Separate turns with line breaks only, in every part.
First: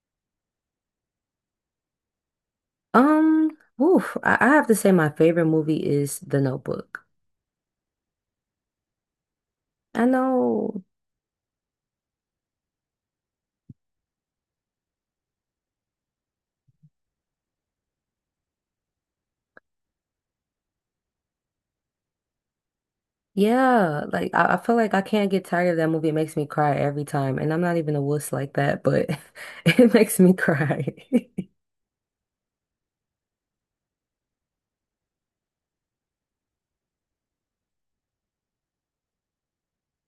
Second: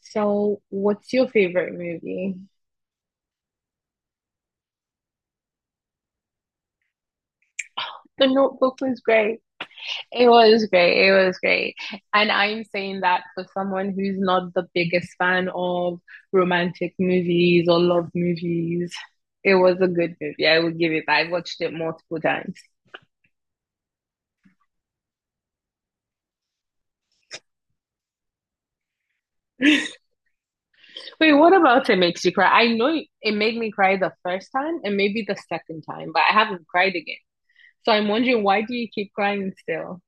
So, what's your favorite movie?
I have to say my favorite movie is The Notebook.
The Notebook was great.
I
It was
know,
great. It was great. And I'm saying that for someone who's not the biggest fan of romantic movies or love movies. It was a good movie. I will give it that. I watched it multiple times.
yeah, like I feel like I can't get tired of that movie. It makes me cry every time, and I'm not even a wuss like that, but it
Wait,
makes me cry.
what about it makes you cry? I know it made me cry the first time and maybe the second time, but I haven't cried again. So I'm wondering, why do you keep crying still?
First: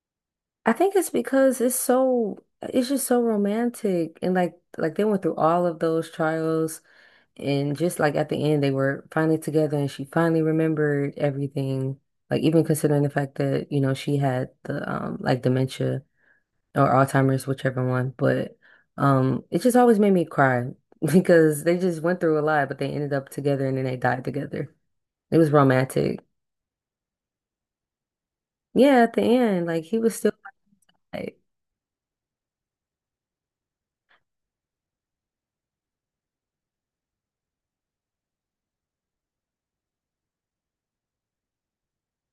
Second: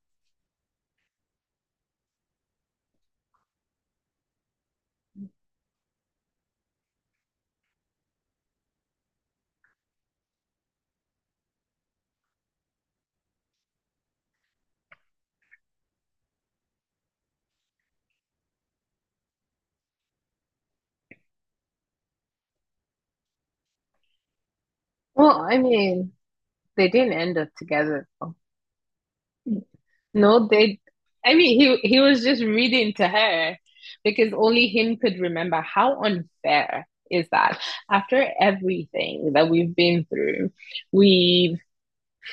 I think it's because it's just so romantic, and like they went through all of those trials, and just like at the end, they were finally together, and she finally remembered everything. Like even considering the fact that, you know, she had the like dementia or Alzheimer's, whichever one. But it just always made me cry because they just went through a lot, but they ended up together and then they died together. It
Well,
was
I mean,
romantic.
they didn't end up together though.
Yeah, at the end, like he was still
No, they, I
like,
mean, he was just reading to her because only him could remember. How unfair is that? After everything that we've been through, we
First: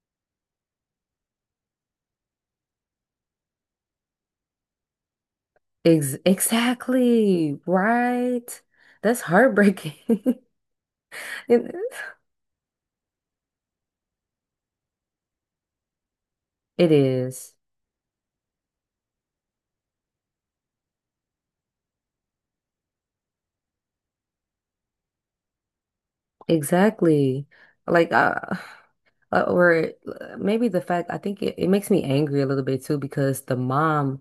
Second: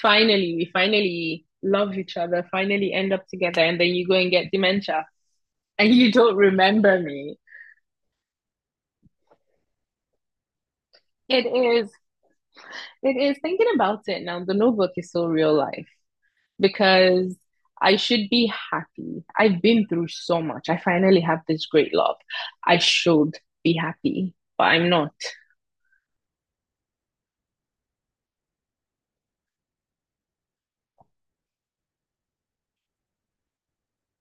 we finally love each other, finally end up together, and then you go and get dementia and you
ex
don't remember me.
exactly right. That's heartbreaking.
It
It,
is, it is thinking about it now. The notebook is so real life.
it
Because
is
I should be happy. I've been through so much. I finally have this great love. I should be happy, but I'm not.
exactly like or maybe the fact I think it makes me angry a little bit too because the mom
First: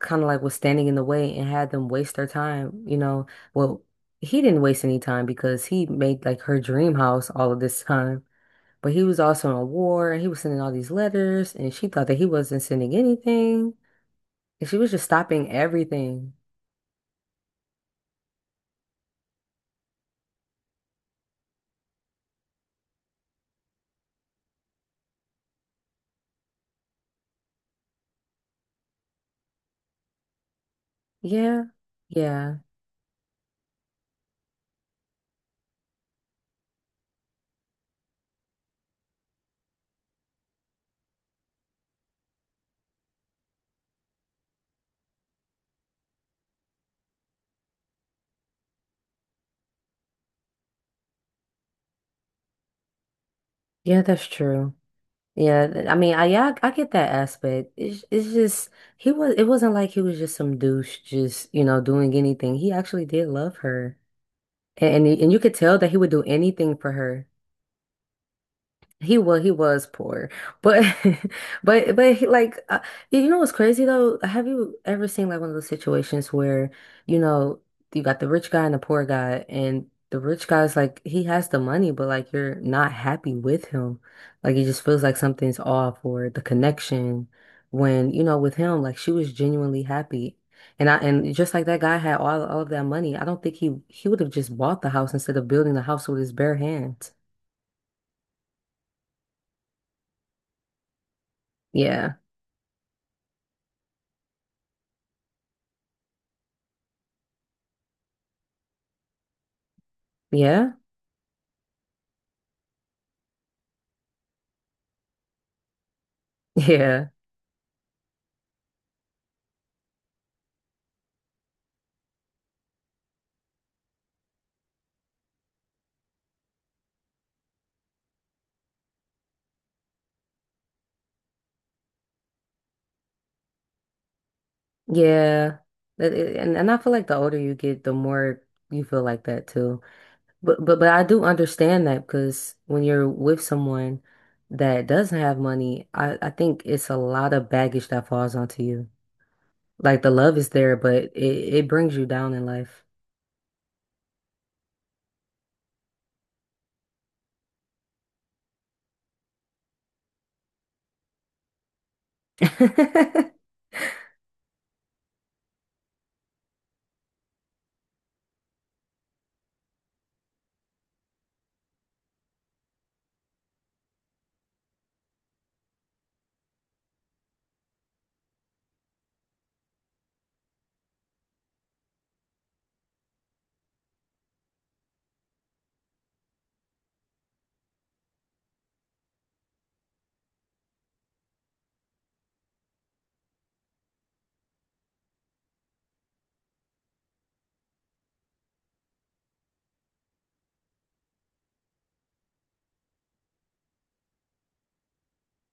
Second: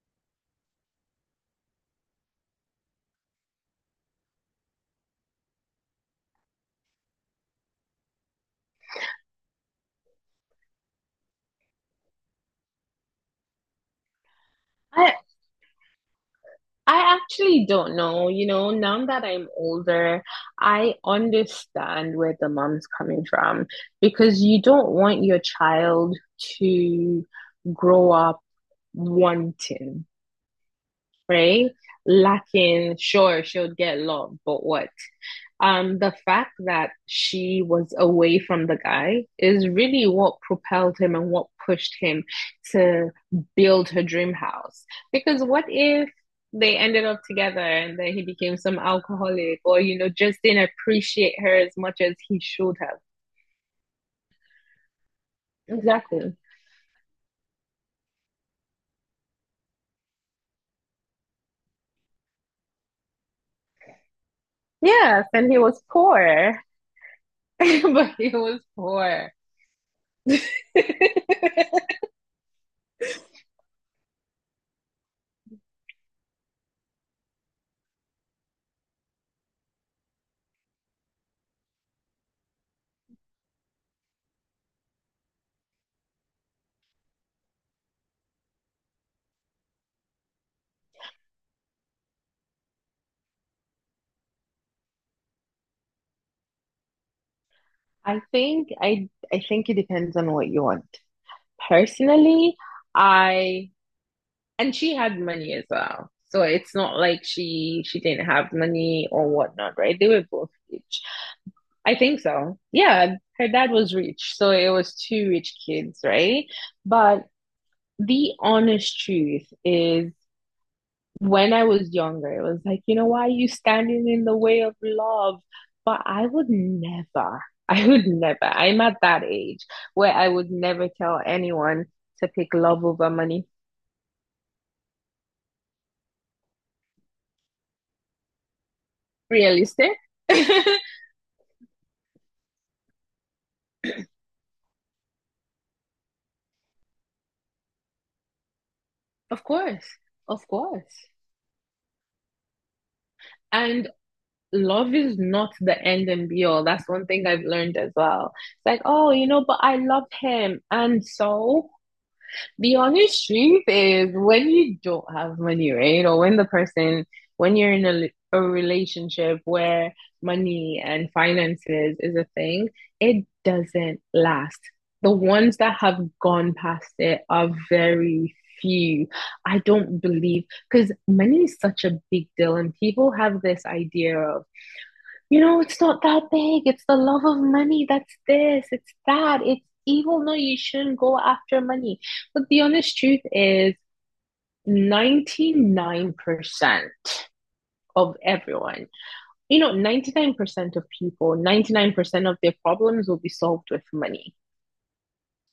kind of like was standing in the way and had them waste their time, you know. Well, he didn't waste any time because he made like her dream house all of this time. But he was also in a war and he was sending all these letters and she thought that he wasn't sending anything. And she was just
I
stopping everything.
I actually don't know. You know, now that I'm older, I understand where the mom's coming from because you don't want your child to grow up wanting,
Yeah.
right?
Yeah.
Lacking, sure, she'll get love, but what? The fact that she was away from the guy is really what propelled him and what pushed him to build her dream house. Because what if they ended up together and then he became some alcoholic or, you know, just didn't appreciate her as much as he should have?
Yeah, that's true. Yeah, I mean, I
Exactly.
yeah, I get that aspect. It's just he was it wasn't like he was just some douche just, you know, doing anything. He actually did love her. And
Yes,
and you
and
could
he
tell
was
that he would do
poor,
anything for her.
but he was
He
poor.
was he was poor, but but he, like you know what's crazy though? Have you ever seen like one of those situations where you know you got the rich guy and the poor guy, and the rich guy's like he has the money, but like you're not happy with him, like it just feels like something's off or the connection. When you know with him, like she was genuinely happy, and I and just like that guy had all of that money, I don't think he would have just bought the house instead of building the house with his bare hands.
I think it depends on what you want.
Yeah,
Personally, I, and she had money as well. So it's not like she didn't have money or whatnot, right? They were both
yeah.
rich. I think so. Yeah, her dad was rich, so it was two rich kids, right?
Yeah,
But the honest truth is, when I was younger, it was like, you know, why are you standing in the way of love? But I would never, I would never, I'm at that age where I would never tell anyone to pick love over money.
yeah, and I feel like the older you get, the more you feel like that too.
Realistic?
But but but I do understand that because when you're with someone that doesn't have money, I think it's a lot of baggage that falls onto you.
Of course,
Like the love
of
is there, but
course.
it brings you down in life.
And love is not the end and be all. That's one thing I've learned as well. It's like, oh, you know, but I love him. And so the honest truth is, when you don't have money, right? Or when the person, when you're in a relationship where money and finances is a thing, it doesn't last. The ones that have gone past it are very few. I don't believe because money is such a big deal, and people have this idea of, you know, it's not that big. It's the love of money. That's this. It's that. It's evil. No, you shouldn't go after money. But the honest truth is, 99% of everyone, you know, 99% of people, 99% of their problems will be solved with money.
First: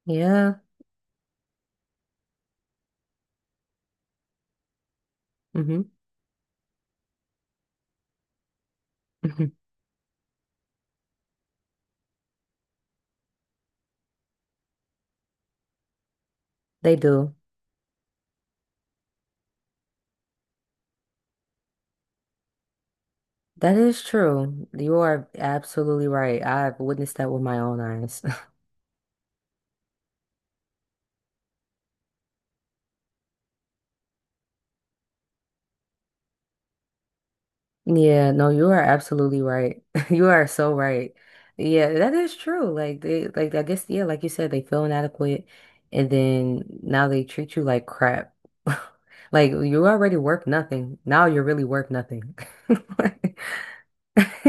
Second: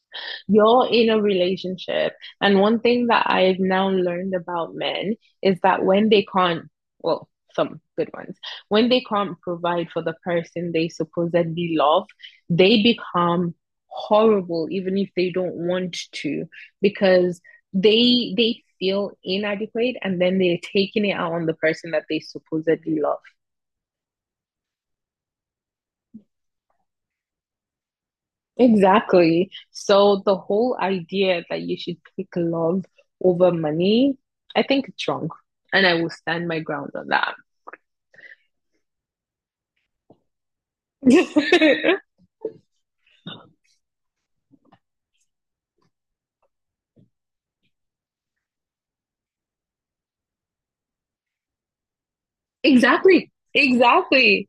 Yeah.
You're in a relationship. And one thing that I've now learned about men is
hmm
that when they can't, well, some good ones, when they can't
hmm
provide for the person they supposedly love, they become horrible even if they don't want to,
They do.
because they feel inadequate and then they're taking it out on the person that they supposedly love.
That is true. You are absolutely right. I've witnessed that with my own eyes.
Exactly. So the whole idea that you should pick love over money, I think it's wrong. And I will stand my ground on that.
Yeah, no, you are absolutely right. You are so right. Yeah, that is true. Like they like I guess yeah, like you said, they feel inadequate and then now they treat you like crap. Like you already worth nothing. Now you're really worth nothing.
Exactly. Exactly.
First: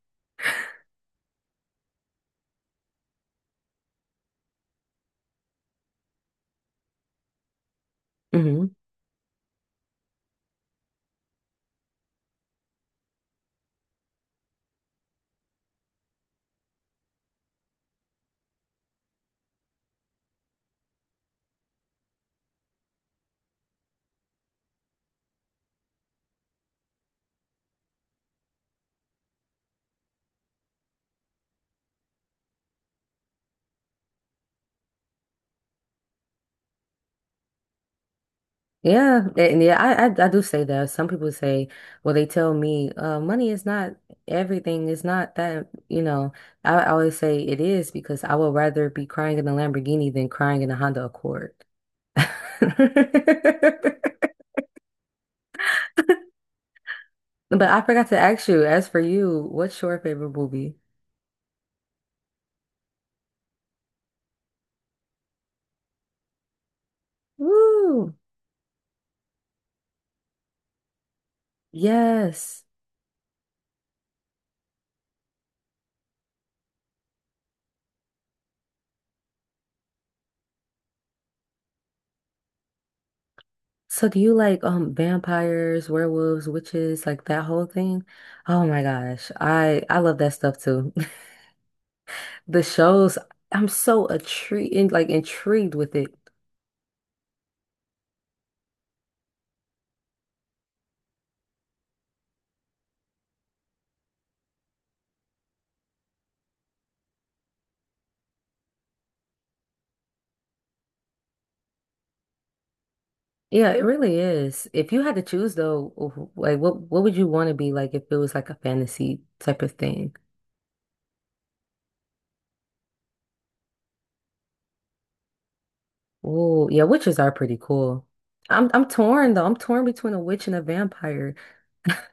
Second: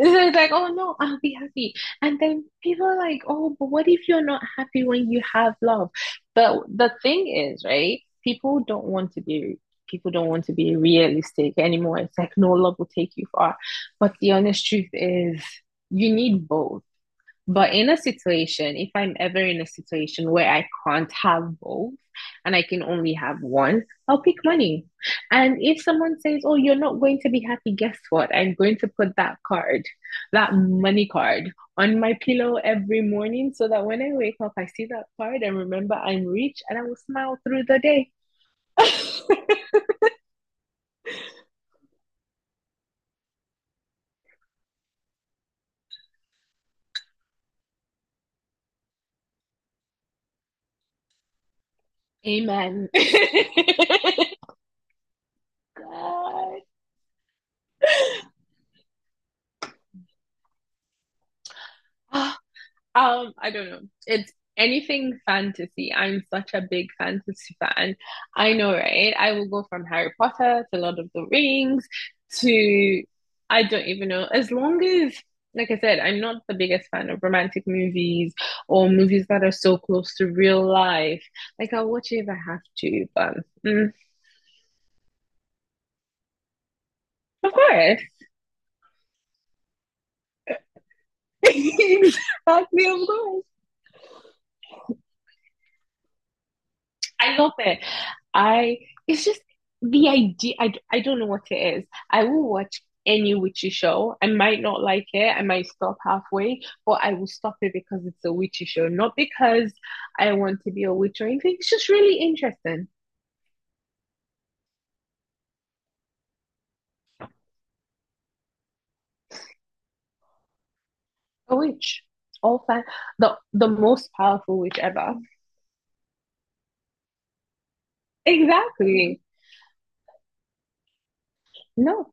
So it's like, oh no, I'll be happy. And then people are like, oh, but what if you're not happy when you have love? But the thing is, right? People
Hmm.
don't want to be, people don't want to be realistic anymore. It's like, no, love will take you far. But the honest truth is, you need both. But in a situation, if I'm ever in a situation where I can't have both and I can only have one, I'll pick money. And if someone says, oh, you're not going to be happy, guess what? I'm going to put that card, that money card, on my pillow every morning so that when I wake up, I see that card and remember I'm rich and I will smile through the day.
Yeah, and yeah, I do say that. Some people say, well, they tell me, money is not everything. It's not that, you know. I always say it is because I would rather be crying in a Lamborghini than crying in a Honda Accord.
Amen. God.
But I forgot to ask you, as for you, what's your favorite movie?
I don't know. It's anything fantasy. I'm such a big fantasy fan.
Woo!
I know, right? I will go from Harry Potter to Lord of the Rings
Yes.
to I don't even know. As long as, like I said, I'm not the biggest fan of romantic movies or movies that are so close to real life. Like I'll watch it if I have to, but mm,
So do you like vampires, werewolves, witches, like that
of
whole
course.
thing? Oh my gosh. I love that stuff too. The
Exactly, of
shows,
course.
I'm so intrigued, like intrigued with it.
I love it. I, it's just the idea. I don't know what it is. I will watch any witchy show. I might not like it. I might stop halfway, but I will stop it because it's a witchy show, not because I want to be a witch or anything. It's just really interesting.
Yeah, it really is. If you had to choose though, like what would you want to be like if it was like a fantasy type of thing?
A witch, all fan, the most powerful witch ever.
Oh, yeah, witches are pretty cool. I'm
Exactly.
torn though. I'm torn between a witch and a vampire.
No,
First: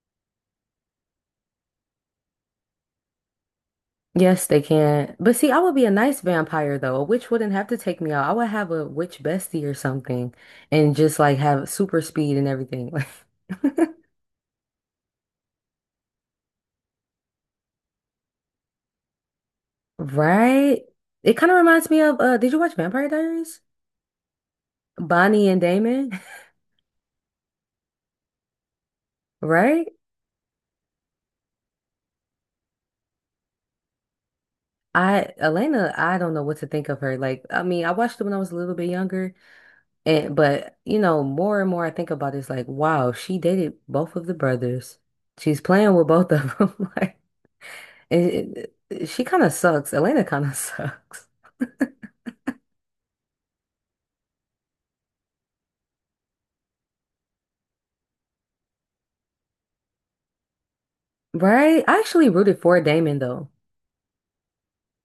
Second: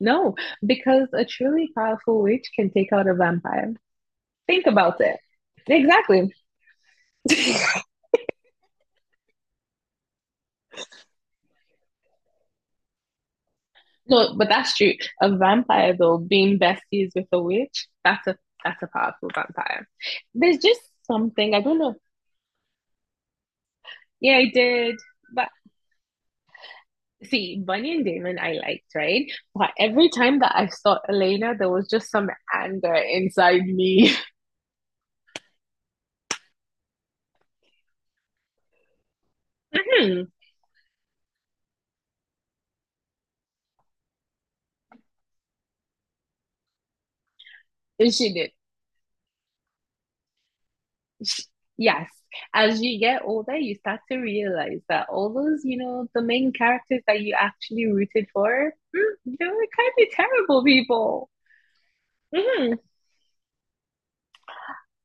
no, because a truly powerful witch can take out a vampire.
Yes, they
Think about
can.
it.
But see, I would be a nice
Exactly.
vampire though. A witch wouldn't have to take me out. I would have a witch bestie or something and just like have super speed and everything.
No, but that's true. A vampire though, being besties with a witch, that's a, that's a powerful vampire. There's just
Right? It kind
something,
of
I don't
reminds
know.
me of did you watch Vampire Diaries?
Yeah, I did.
Bonnie
But
and Damon,
see, Bunny and Damon I liked, right? But
right?
every time that I saw Elena, there was just some anger inside me.
I Elena, I don't know what to think of her. Like, I mean, I watched it when I was a little bit younger, and but you know, more and more I think about it, it's like, wow, she dated both of the brothers. She's playing with both of them. Like,
And she did.
it, she kind of sucks. Elena kind of sucks,
Sh, yes. As you get older, you start to realize that all those, you know, the main characters that you actually rooted for, hmm, they were kind of terrible people.
right? I actually rooted for
Mhm.
Damon though.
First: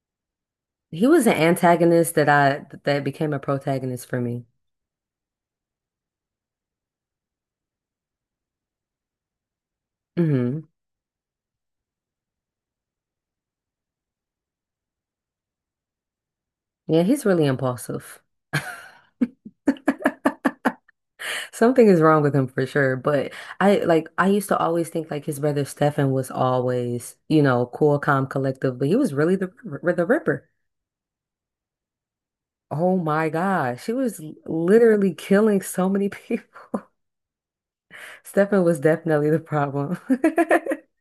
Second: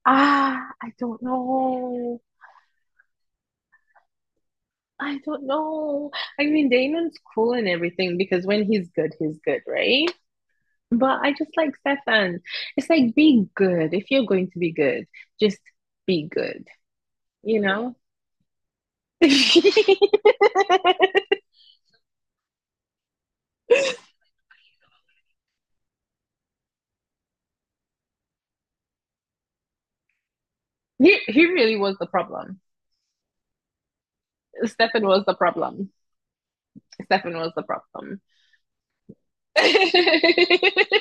Ah, I
He
don't
was an antagonist
know.
that became a protagonist for me.
I don't know. I mean, Damon's cool and everything because when he's good, right?
Hmm.
But I just like Stefan. It's like, be good. If you're going to be good, just be good,
Yeah, he's really
you know?
impulsive. Something is wrong with him for sure, but I like I used to always think like his brother Stefan was always, you know, cool, calm, collective, but he was really the Ripper.
He really was the problem.
Oh my gosh, he was
Stefan
literally
was the
killing so
problem.
many people.
Stefan was the problem.
Stefan was definitely the problem.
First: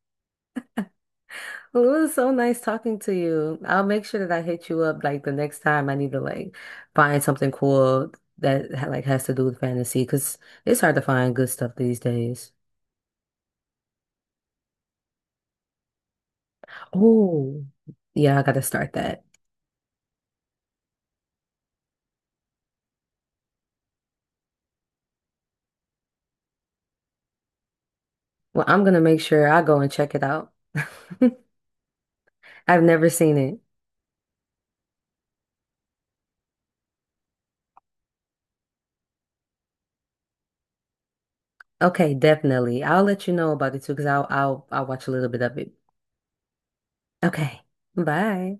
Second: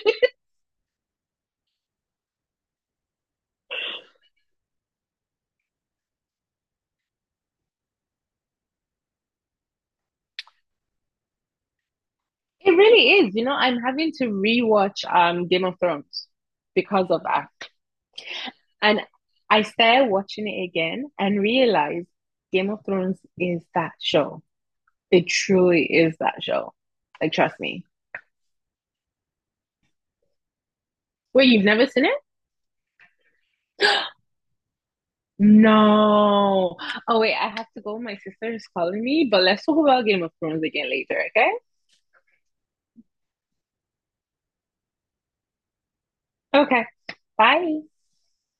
Well, it was so nice talking to you. I'll make sure that I hit you up like the next time I need to like find something cool like has to do with fantasy because it's hard to find good stuff these days.
It really is. You know, I'm having to rewatch Game of Thrones because of that.
Oh, yeah, I gotta start
And
that.
I started watching it again and realized Game of Thrones is that show. It truly is that show. Like, trust me.
Well, I'm gonna make sure I go and check it out.
Wait, you've never seen it?
I've never seen it.
No. Oh, wait, I have to go. My sister is calling me, but let's talk about Game of Thrones again later, okay?
Okay, definitely. I'll let you know about it too, because I'll watch a little bit of it.
Okay,
Okay.
bye.
Bye.